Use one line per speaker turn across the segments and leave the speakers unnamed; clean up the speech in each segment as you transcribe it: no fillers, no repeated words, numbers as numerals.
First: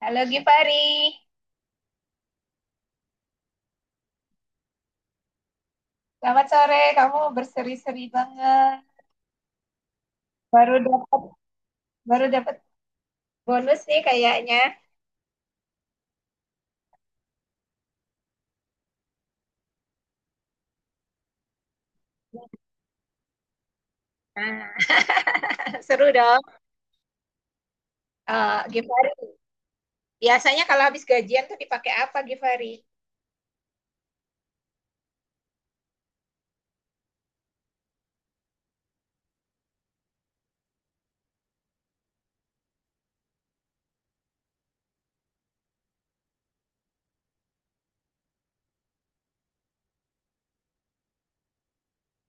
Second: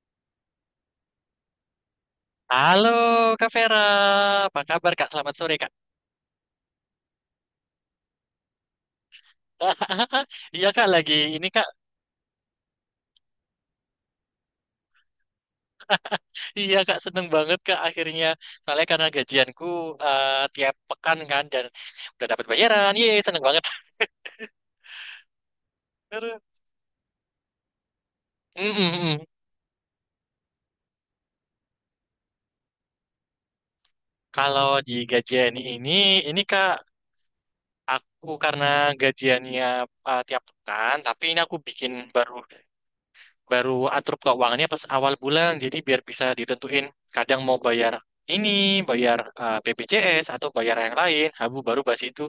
Halo Gifari,
Halo Kak Vera, apa kabar Kak? Selamat sore Kak.
selamat sore. Kamu berseri-seri banget.
Iya
Baru
Kak, lagi
dapat
ini Kak.
baru dapat bonus nih kayaknya.
Iya Kak, seneng banget Kak akhirnya. Soalnya karena gajianku tiap pekan kan dan udah dapat bayaran. Yeay, seneng banget.
Nah, seru dong.
Aduh.
Eh
Mm,
Gifari,
mm, mm.
biasanya kalau habis gajian tuh dipakai apa Gifari?
Kalau di gajian ini Kak, aku karena gajiannya tiap pekan, tapi ini aku bikin baru baru atur keuangannya pas awal bulan jadi biar bisa ditentuin kadang mau bayar ini, bayar BPJS atau bayar yang lain habu baru bas itu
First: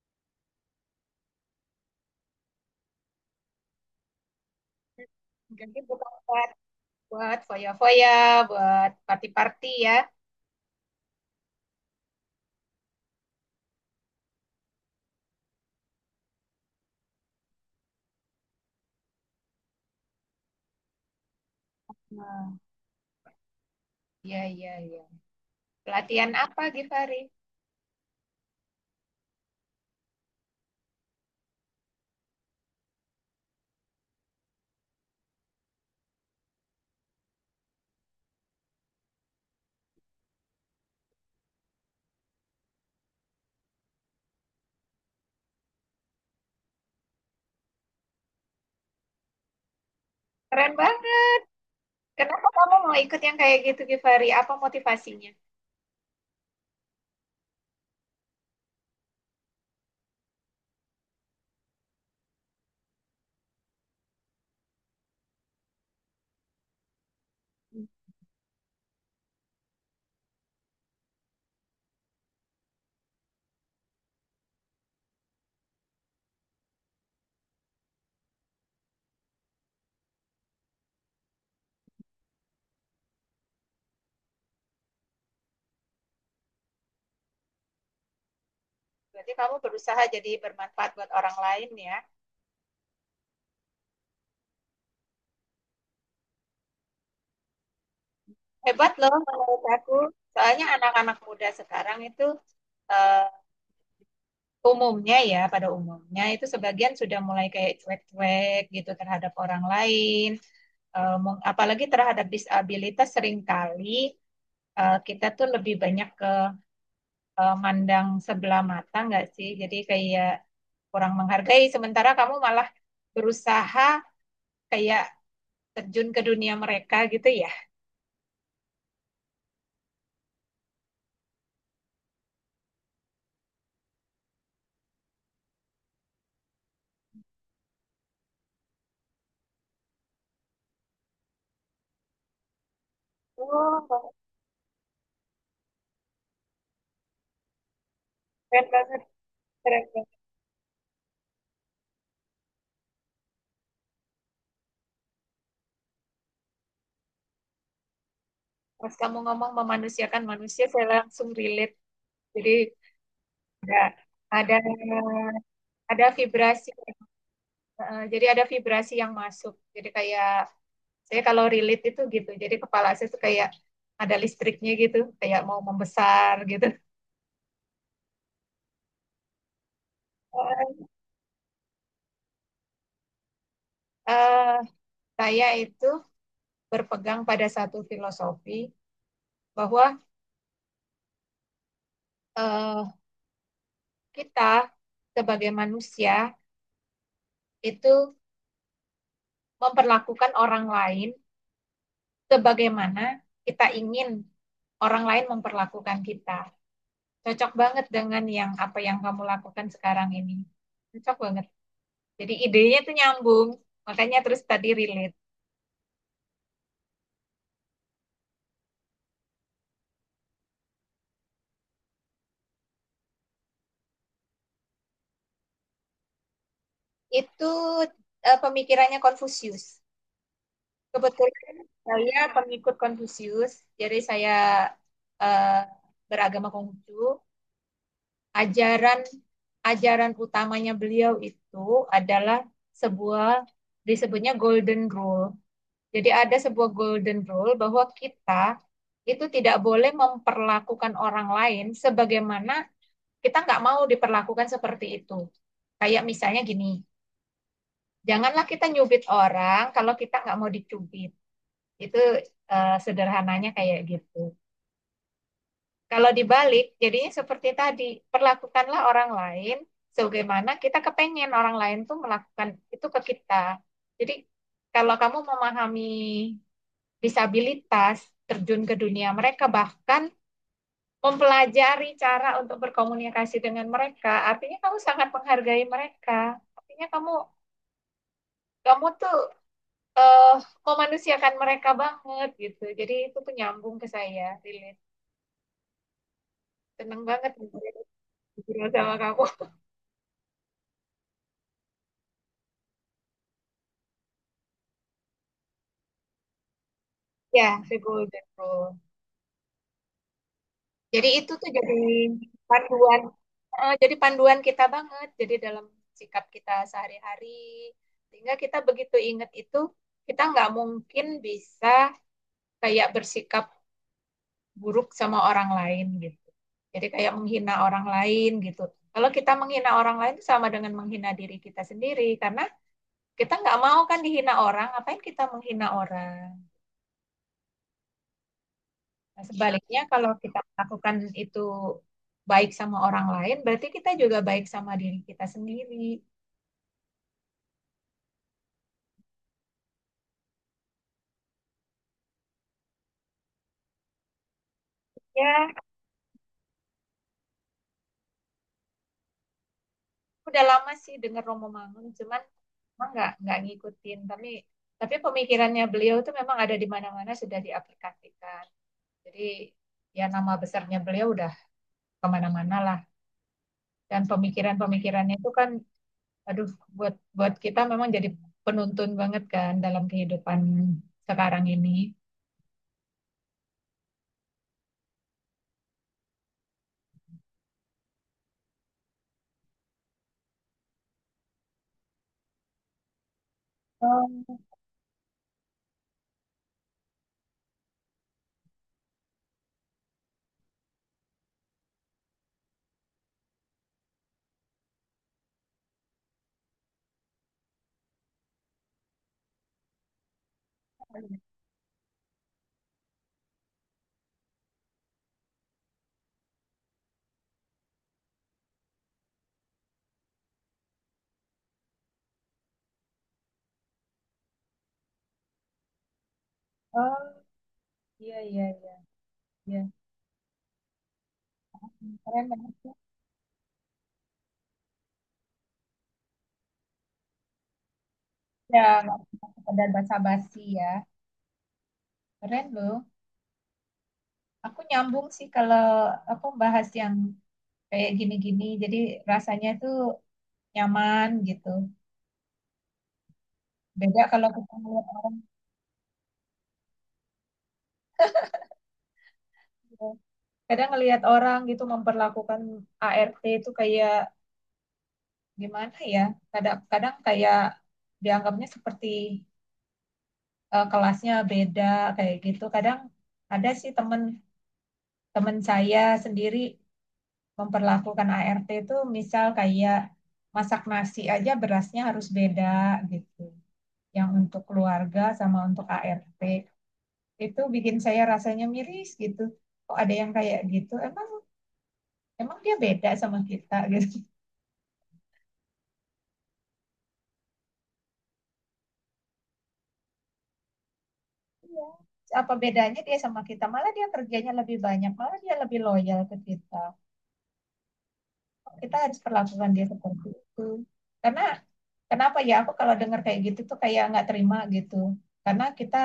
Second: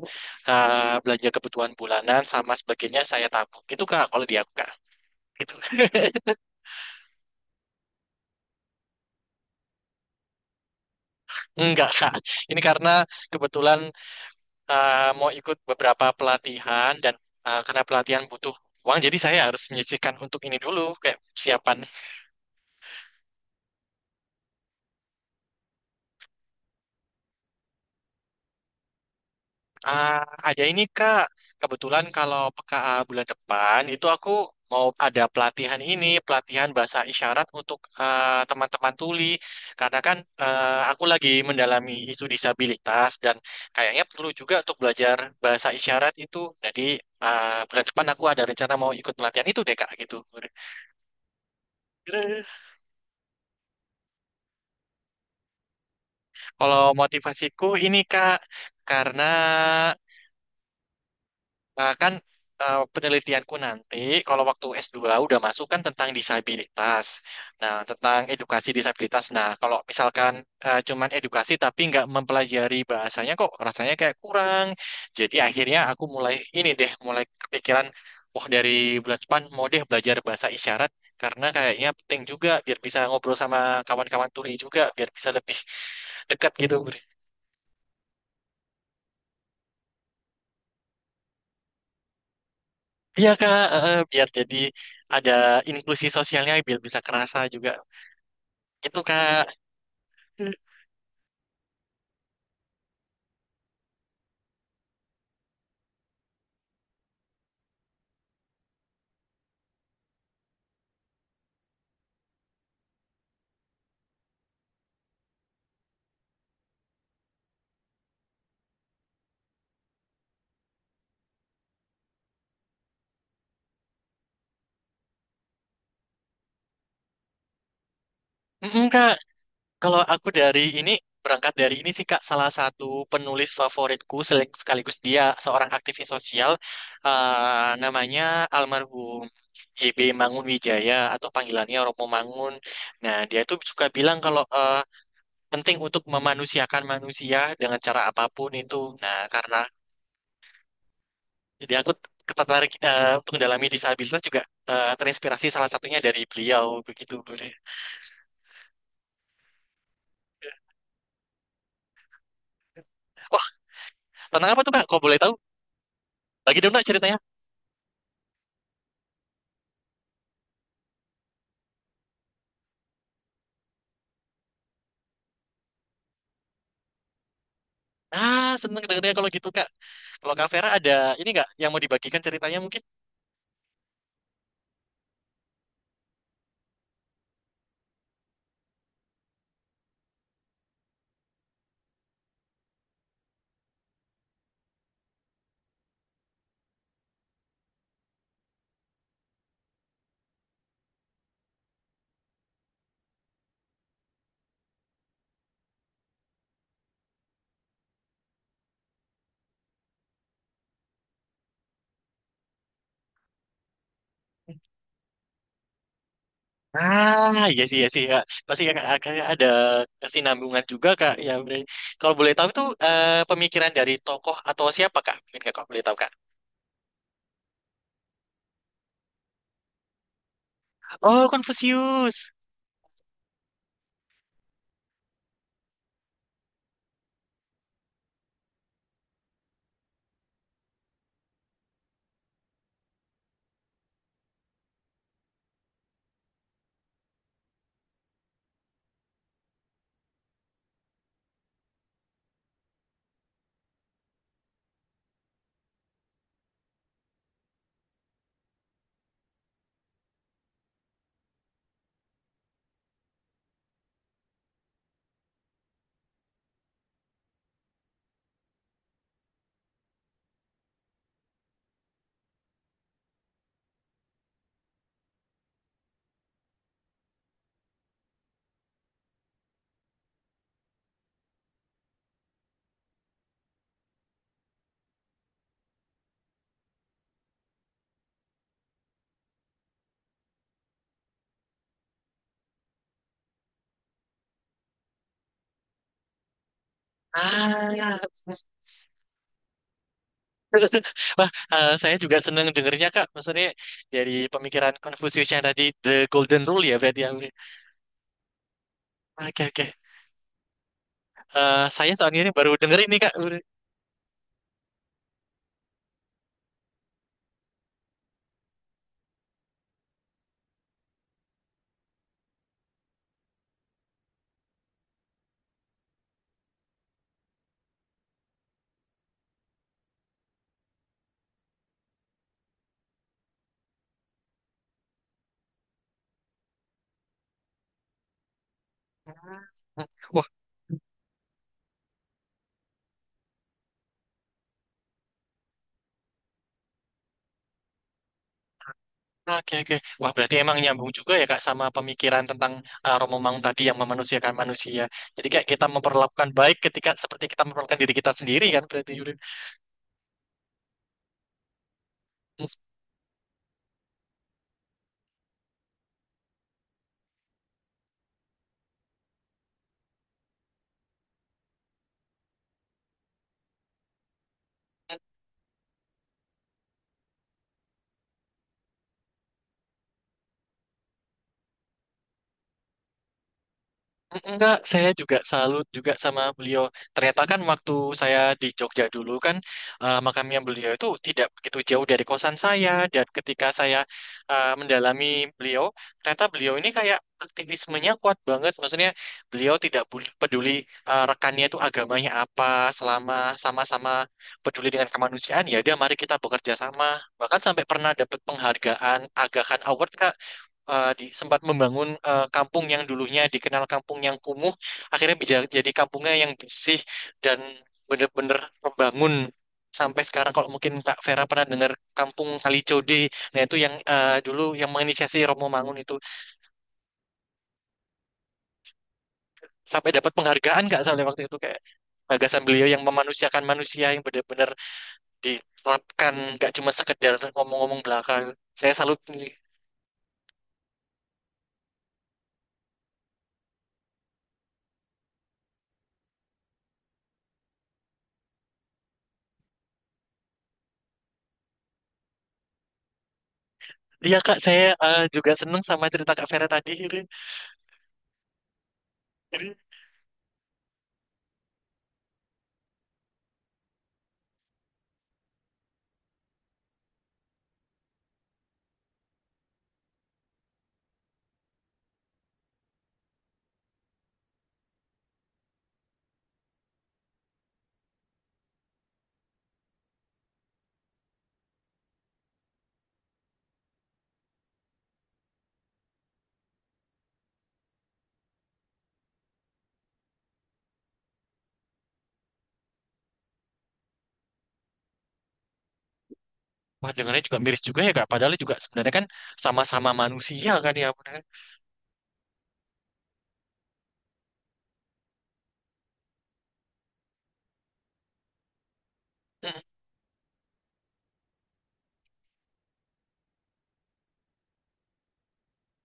belanja kebutuhan bulanan sama sebagainya saya tabung. Itu Kak kalau di aku Kak, gitu.
Gaji bukan buat buat foya-foya, buat party-party ya.
Enggak Kak, ini karena kebetulan mau ikut beberapa pelatihan dan karena pelatihan butuh uang jadi saya harus menyisihkan untuk ini dulu kayak persiapan.
Nah, iya iya iya. Pelatihan apa Gifari?
Ah, ada ini Kak. Kebetulan kalau peka bulan depan itu aku mau ada pelatihan ini, pelatihan bahasa isyarat untuk teman-teman tuli. Karena kan aku lagi mendalami isu disabilitas dan kayaknya perlu juga untuk belajar bahasa isyarat itu. Jadi bulan depan aku ada rencana mau ikut pelatihan itu deh Kak, gitu.
Keren banget. Kenapa kamu mau ikut yang kayak gitu Gifari? Apa motivasinya?
Kalau motivasiku ini Kak, karena nah kan penelitianku nanti kalau waktu S2 udah masuk kan tentang disabilitas. Nah, tentang edukasi disabilitas. Nah, kalau misalkan cuman edukasi tapi nggak mempelajari bahasanya kok rasanya kayak kurang. Jadi akhirnya aku mulai ini deh, mulai kepikiran, wah dari bulan depan mau deh belajar bahasa isyarat karena kayaknya penting juga biar bisa ngobrol sama kawan-kawan tuli juga biar bisa lebih dekat gitu.
Berarti kamu berusaha jadi bermanfaat buat orang lain ya.
Iya Kak, biar jadi ada inklusi sosialnya biar bisa kerasa juga.
Hebat
Itu
loh
Kak.
menurut aku. Soalnya anak-anak muda sekarang itu eh, umumnya ya, pada umumnya itu sebagian sudah mulai kayak cuek-cuek gitu terhadap orang lain. Apalagi terhadap disabilitas seringkali kita tuh lebih banyak ke mandang sebelah mata nggak sih? Jadi kayak kurang menghargai. Sementara kamu malah berusaha kayak terjun ke dunia mereka gitu ya.
Mm-mm, Kak, kalau aku dari ini, berangkat dari ini sih Kak, salah satu penulis favoritku sekaligus dia seorang aktivis sosial, namanya almarhum HB Mangun Wijaya atau panggilannya Romo Mangun. Nah, dia itu suka
Oh,
bilang kalau penting untuk memanusiakan manusia dengan cara apapun
keren
itu.
banget,
Nah, karena
keren banget.
jadi aku tertarik untuk mendalami disabilitas juga, terinspirasi salah satunya dari beliau begitu.
Pas kamu ngomong memanusiakan manusia, saya langsung relate. Jadi
Wah, tentang
ada
apa tuh Kak?
ada
Kok boleh tahu?
ada
Lagi
vibrasi.
dong nak ceritanya.
Jadi ada vibrasi yang masuk. Jadi kayak saya kalau relate itu gitu. Jadi kepala saya tuh kayak ada listriknya gitu, kayak mau membesar gitu.
Ah, seneng dengarnya kalau gitu Kak. Kalau Kak Vera ada ini nggak yang mau dibagikan ceritanya mungkin?
Eh, saya itu berpegang pada satu filosofi bahwa eh, kita sebagai manusia itu memperlakukan orang lain sebagaimana kita ingin orang lain memperlakukan kita. Cocok banget dengan yang apa yang kamu lakukan sekarang ini. Cocok banget. Jadi idenya tuh nyambung, makanya terus tadi relate.
Ah, iya sih, iya sih Kak. Pasti Kak akhirnya ada kesinambungan juga Kak. Ya, bener. Kalau boleh tahu itu pemikiran dari tokoh atau siapa Kak? Mungkin Kakak boleh tahu Kak.
Itu pemikirannya Konfusius.
Oh,
Kebetulan saya
Confucius.
pengikut Konfusius, jadi saya eh, beragama Konghucu. Ajaran ajaran utamanya beliau itu adalah sebuah disebutnya golden rule. Jadi ada sebuah golden rule bahwa kita itu tidak boleh memperlakukan orang lain sebagaimana kita nggak mau diperlakukan seperti itu. Kayak misalnya gini, janganlah kita nyubit orang kalau kita nggak mau dicubit. Itu sederhananya kayak gitu. Kalau dibalik, jadinya seperti tadi, perlakukanlah orang lain sebagaimana kita kepengen orang lain tuh melakukan itu ke kita. Jadi kalau kamu memahami disabilitas terjun ke dunia mereka, bahkan mempelajari cara untuk berkomunikasi dengan mereka. Artinya kamu sangat menghargai mereka. Artinya kamu kamu tuh eh memanusiakan mereka banget gitu. Jadi itu tuh nyambung ke saya, relate. Seneng banget
Ah,
ngobrol sama kamu.
wah, saya juga seneng dengernya Kak. Maksudnya dari pemikiran Confucius yang tadi The Golden Rule ya berarti ya.
Ya, the golden rule.
Oke, oke.
Jadi itu tuh jadi
Saya soalnya ini baru dengerin nih
panduan
Kak.
jadi panduan kita banget. Jadi dalam sikap kita sehari-hari, sehingga kita begitu ingat itu, kita nggak mungkin bisa kayak bersikap buruk sama orang lain gitu. Jadi kayak menghina orang lain gitu. Kalau kita menghina orang lain itu sama dengan menghina diri kita sendiri karena kita nggak mau kan dihina orang, ngapain kita menghina orang. Nah, sebaliknya kalau kita melakukan itu baik sama orang lain, berarti kita juga baik sama diri kita sendiri.
Oke, oke. Wah, berarti emang nyambung juga ya Kak, sama pemikiran tentang Romo Mangun tadi yang memanusiakan manusia. Jadi kayak
Ya,
kita memperlakukan baik ketika seperti kita memperlakukan diri kita sendiri kan, berarti Yurin.
udah lama sih denger Romo Mangun cuman emang nggak ngikutin tapi pemikirannya beliau tuh memang ada di mana-mana sudah diaplikasikan jadi ya nama besarnya beliau udah kemana-mana lah dan pemikiran-pemikirannya itu kan aduh buat buat kita memang jadi penuntun banget kan dalam kehidupan sekarang ini.
Enggak, saya juga salut juga sama beliau. Ternyata kan waktu saya di Jogja dulu kan, makamnya beliau itu tidak begitu jauh dari kosan saya dan ketika saya
Oh,
mendalami beliau, ternyata beliau ini kayak aktivismenya kuat banget. Maksudnya beliau tidak peduli rekannya itu agamanya apa, selama sama-sama peduli dengan kemanusiaan ya udah mari kita bekerja sama. Bahkan sampai pernah dapat penghargaan Aga Khan Award Kak, sempat membangun kampung yang dulunya dikenal kampung yang kumuh, akhirnya bisa jadi kampungnya yang bersih dan bener-bener membangun sampai sekarang. Kalau mungkin Kak Vera pernah dengar kampung Kalicode, nah itu yang dulu yang menginisiasi Romo Mangun itu
oh, iya iya iya iya.
sampai dapat penghargaan Kak soalnya waktu itu kayak
Keren
gagasan
banget
beliau
ya.
yang memanusiakan manusia yang benar-benar diterapkan, nggak cuma sekedar ngomong-ngomong belakang.
Ya,
Saya
nggak
salut
cuma
nih.
sekedar basa-basi ya. Keren loh. Aku nyambung sih kalau aku bahas yang kayak gini-gini, jadi rasanya tuh nyaman gitu. Beda
Iya
kalau
Kak,
kita
saya
ngeliat orang,
juga seneng sama cerita Kak Vera tadi.
gitu. Kadang ngelihat orang gitu memperlakukan ART itu kayak gimana ya? Kadang-kadang kayak dianggapnya seperti kelasnya beda kayak gitu. Kadang ada sih temen temen saya sendiri memperlakukan ART itu misal kayak masak nasi aja berasnya harus beda gitu. Yang untuk keluarga sama untuk ART itu bikin saya rasanya miris gitu. Kok ada yang kayak gitu? Emang emang dia beda sama kita gitu.
Wah, dengarnya juga miris juga ya Kak. Padahal juga sebenarnya kan sama-sama manusia kan ya, bener kan?
Iya. Apa bedanya dia sama kita? Malah dia kerjanya lebih banyak, malah dia lebih loyal ke kita. Kita harus perlakukan
Mm.
dia seperti itu. Karena kenapa ya aku kalau dengar kayak gitu tuh kayak nggak terima gitu. Karena kita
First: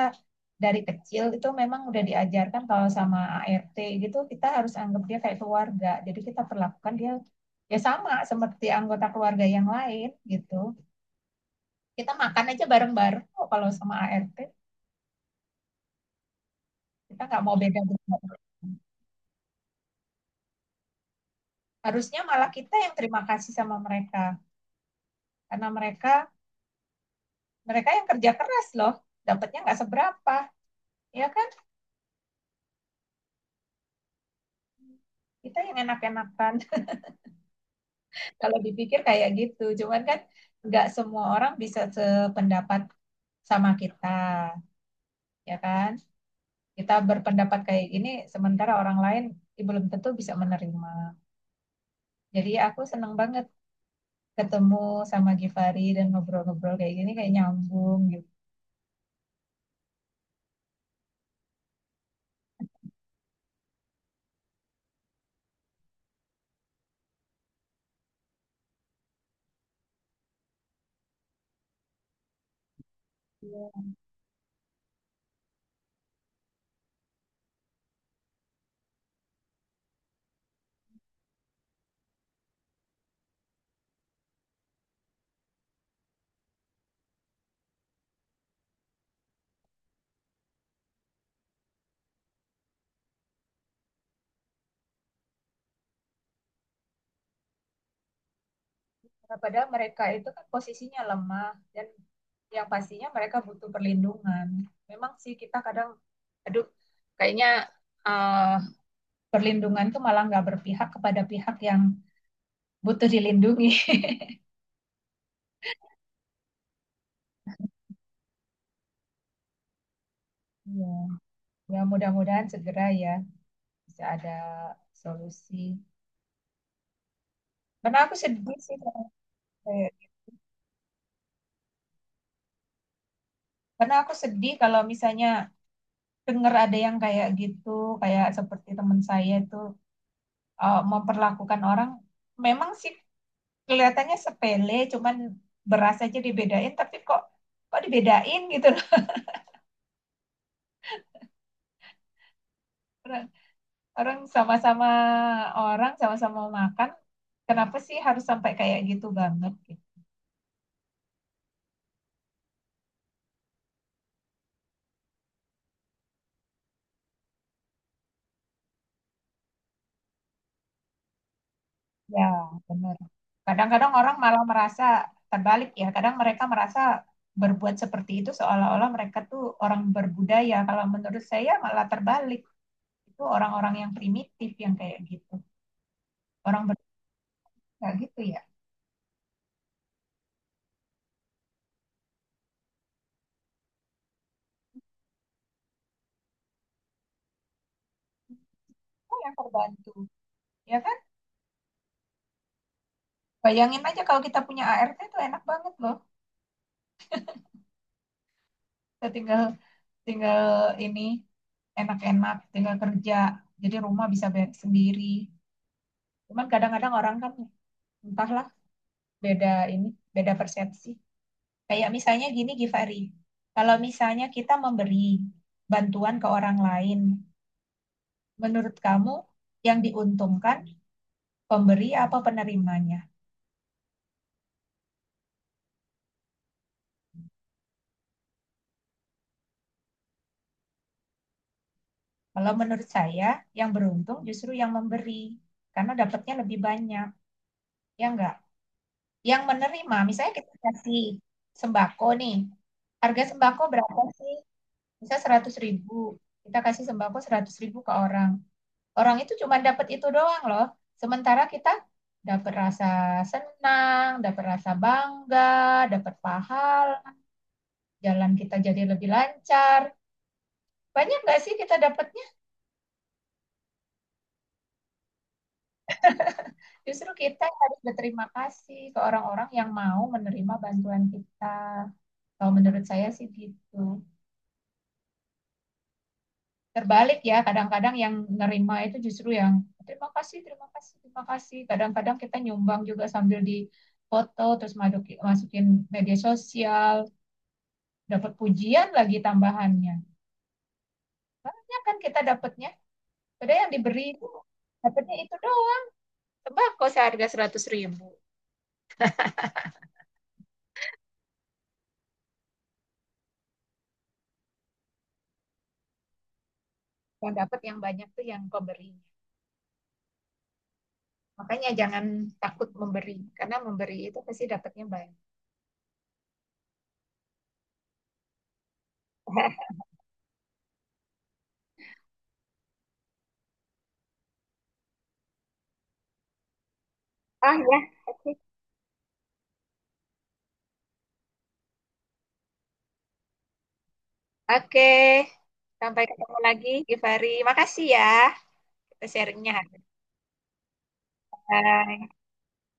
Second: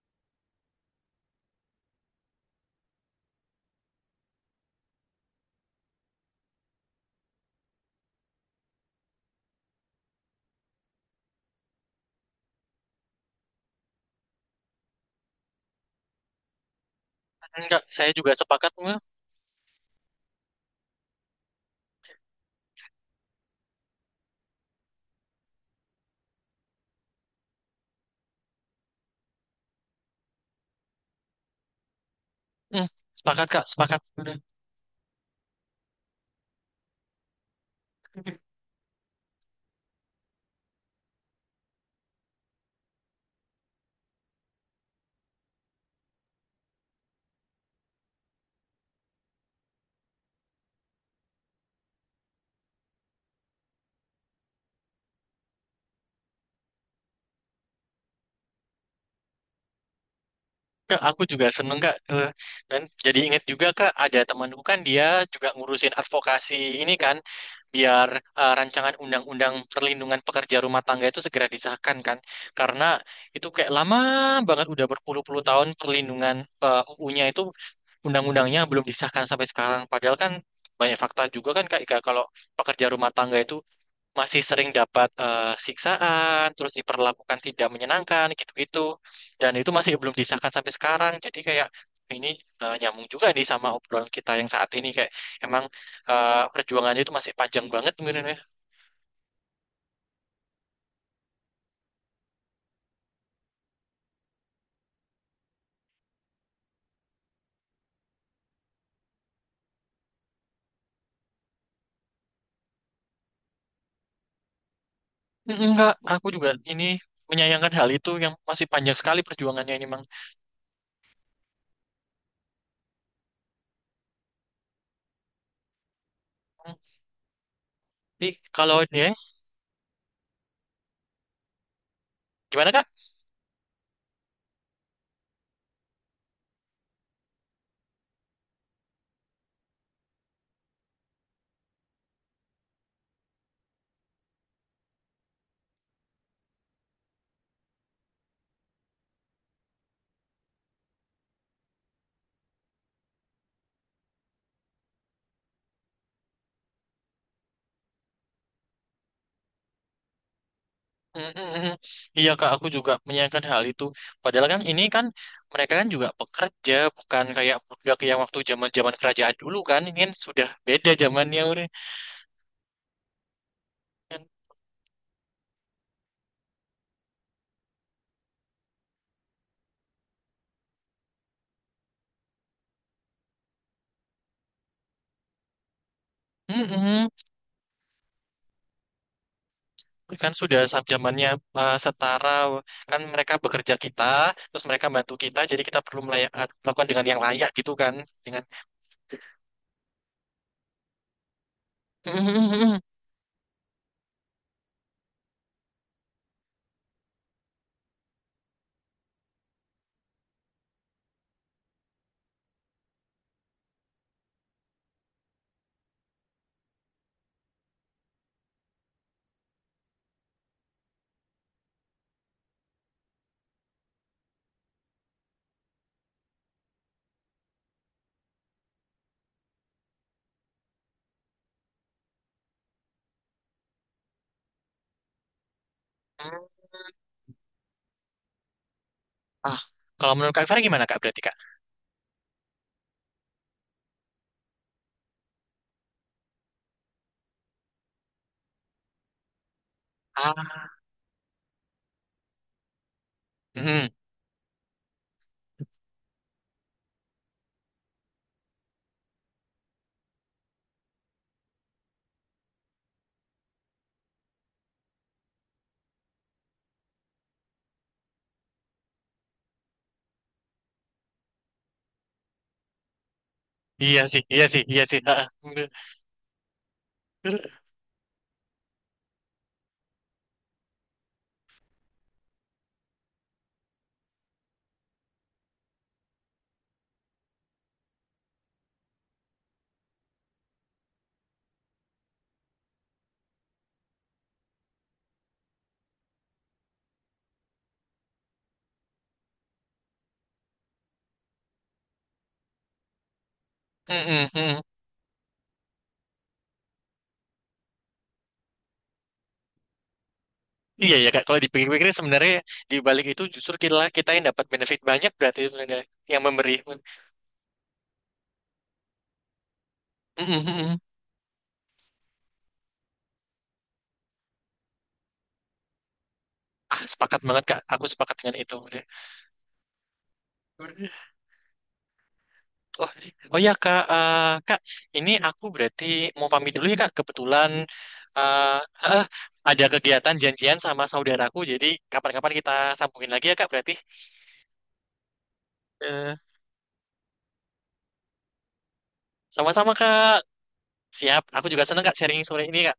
dari kecil itu memang udah diajarkan kalau sama ART gitu kita harus anggap dia kayak keluarga. Jadi kita perlakukan dia ya sama seperti anggota keluarga yang lain gitu. Kita makan aja bareng-bareng kok kalau sama ART. Kita nggak mau beda
Enggak, saya
beda.
juga sepakat. Mm,
Harusnya malah kita yang terima kasih sama mereka karena mereka mereka yang kerja keras loh. Dapatnya nggak seberapa, ya kan?
mm, sepakat Kak. Sepakat.
Kita yang enak-enakan. Kalau dipikir kayak gitu, cuman kan nggak semua orang bisa sependapat sama kita, ya kan? Kita berpendapat kayak gini, sementara orang lain ya belum tentu bisa menerima. Jadi aku seneng banget ketemu sama Givari dan ngobrol-ngobrol kayak gini, kayak nyambung gitu.
Kak, aku juga seneng Kak. Eh, dan jadi inget juga Kak, ada temanku kan dia juga ngurusin advokasi ini kan biar rancangan undang-undang perlindungan pekerja rumah tangga itu segera disahkan kan karena itu
Iya.
kayak lama banget udah berpuluh-puluh tahun perlindungan UU-nya itu, undang-undangnya belum disahkan sampai sekarang padahal kan banyak fakta juga kan kak Ika, kalau pekerja rumah tangga itu masih sering dapat siksaan, terus diperlakukan tidak menyenangkan gitu-gitu. Dan itu masih belum disahkan sampai sekarang. Jadi kayak ini nyambung juga nih sama obrolan kita yang saat ini kayak emang perjuangannya itu masih panjang banget mungkin ya.
Nah, padahal mereka itu kan posisinya lemah dan yang pastinya mereka butuh perlindungan. Memang sih kita kadang, aduh, kayaknya eh, perlindungan tuh malah nggak berpihak kepada pihak yang butuh dilindungi.
Mm. Enggak, aku juga ini menyayangkan hal itu yang masih panjang sekali perjuangannya ini, Mang.
Ya, ya mudah-mudahan segera ya bisa ada solusi. Karena aku
Tapi
sedih sih
kalau ini ya, gimana Kak?
karena aku sedih kalau misalnya dengar ada yang kayak gitu, kayak seperti teman saya itu memperlakukan orang memang sih kelihatannya sepele, cuman beras aja dibedain, tapi kok kok dibedain gitu loh. Orang sama-sama orang sama-sama mau makan kenapa sih harus sampai kayak gitu banget gitu.
Mm-mm. Iya kak, aku juga menyayangkan hal itu. Padahal kan ini kan mereka kan juga pekerja, bukan kayak budak yang waktu zaman-zaman kerajaan dulu kan. Ini kan sudah beda zamannya udah.
Ya, benar. Kadang-kadang orang
Kan,
malah merasa terbalik ya kadang mereka merasa berbuat seperti itu seolah-olah mereka tuh orang berbudaya kalau menurut saya malah terbalik itu orang-orang yang primitif yang kayak gitu orang
mm-mm.
berbudaya gitu ya.
Kan sudah saat zamannya setara. Kan mereka bekerja kita, terus mereka bantu kita. Jadi kita perlu melayak, melakukan dengan yang layak gitu kan. Dengan
Oh, yang terbantu ya kan
mm-mm.
bayangin aja kalau kita punya ART itu enak banget loh kita tinggal tinggal ini enak-enak, tinggal kerja. Jadi rumah bisa beres sendiri. Cuman kadang-kadang orang kan entahlah beda ini, beda persepsi. Kayak misalnya gini Givari, kalau misalnya kita memberi bantuan ke orang lain, menurut kamu yang diuntungkan pemberi apa penerimanya?
Ah, kalau menurut kak Fira gimana kak berarti kak?
Kalau menurut saya yang beruntung justru yang memberi karena dapatnya lebih banyak, ya enggak? Yang menerima, misalnya kita
Ah,
kasih sembako nih, harga sembako
mm-mm.
berapa sih? Misal 100 ribu, kita kasih sembako 100 ribu ke orang. Orang itu cuma dapat itu doang loh. Sementara kita dapat rasa senang, dapat rasa bangga, dapat pahala, jalan kita jadi lebih lancar. Banyak nggak sih kita dapatnya?
Iya sih, iya sih, iya sih. Ah, bener.
Justru kita yang harus berterima kasih ke orang-orang yang mau menerima bantuan kita. Kalau menurut saya sih gitu. Terbalik ya kadang-kadang yang nerima itu justru yang terima kasih terima kasih terima kasih kadang-kadang kita nyumbang juga sambil di foto terus masukin media sosial dapat pujian lagi tambahannya banyak kan kita dapatnya padahal yang diberi itu
Mm-mm.
dapatnya itu doang tembakau seharga 100 ribu
Iya ya kak, kalau dipikir-pikir sebenarnya di balik itu justru kita kita yang dapat benefit banyak berarti sebenarnya yang memberi.
yang dapat yang banyak tuh yang pemberinya
Mm, mm, mm.
makanya jangan takut memberi karena memberi itu pasti dapatnya banyak.
Ah, sepakat banget kak, aku sepakat dengan itu. Oh, oh ya kak, eh, kak, ini aku berarti mau pamit dulu ya kak. Kebetulan
Ah ya, oke.
eh, eh, ada kegiatan janjian sama saudaraku, jadi kapan-kapan kita sambungin lagi ya kak berarti.
oke Sampai
Eh,
ketemu lagi, Givari. Makasih ya. Sharingnya.
sama-sama kak, siap. Aku juga senang kak
Bye.
sharing sore ini kak.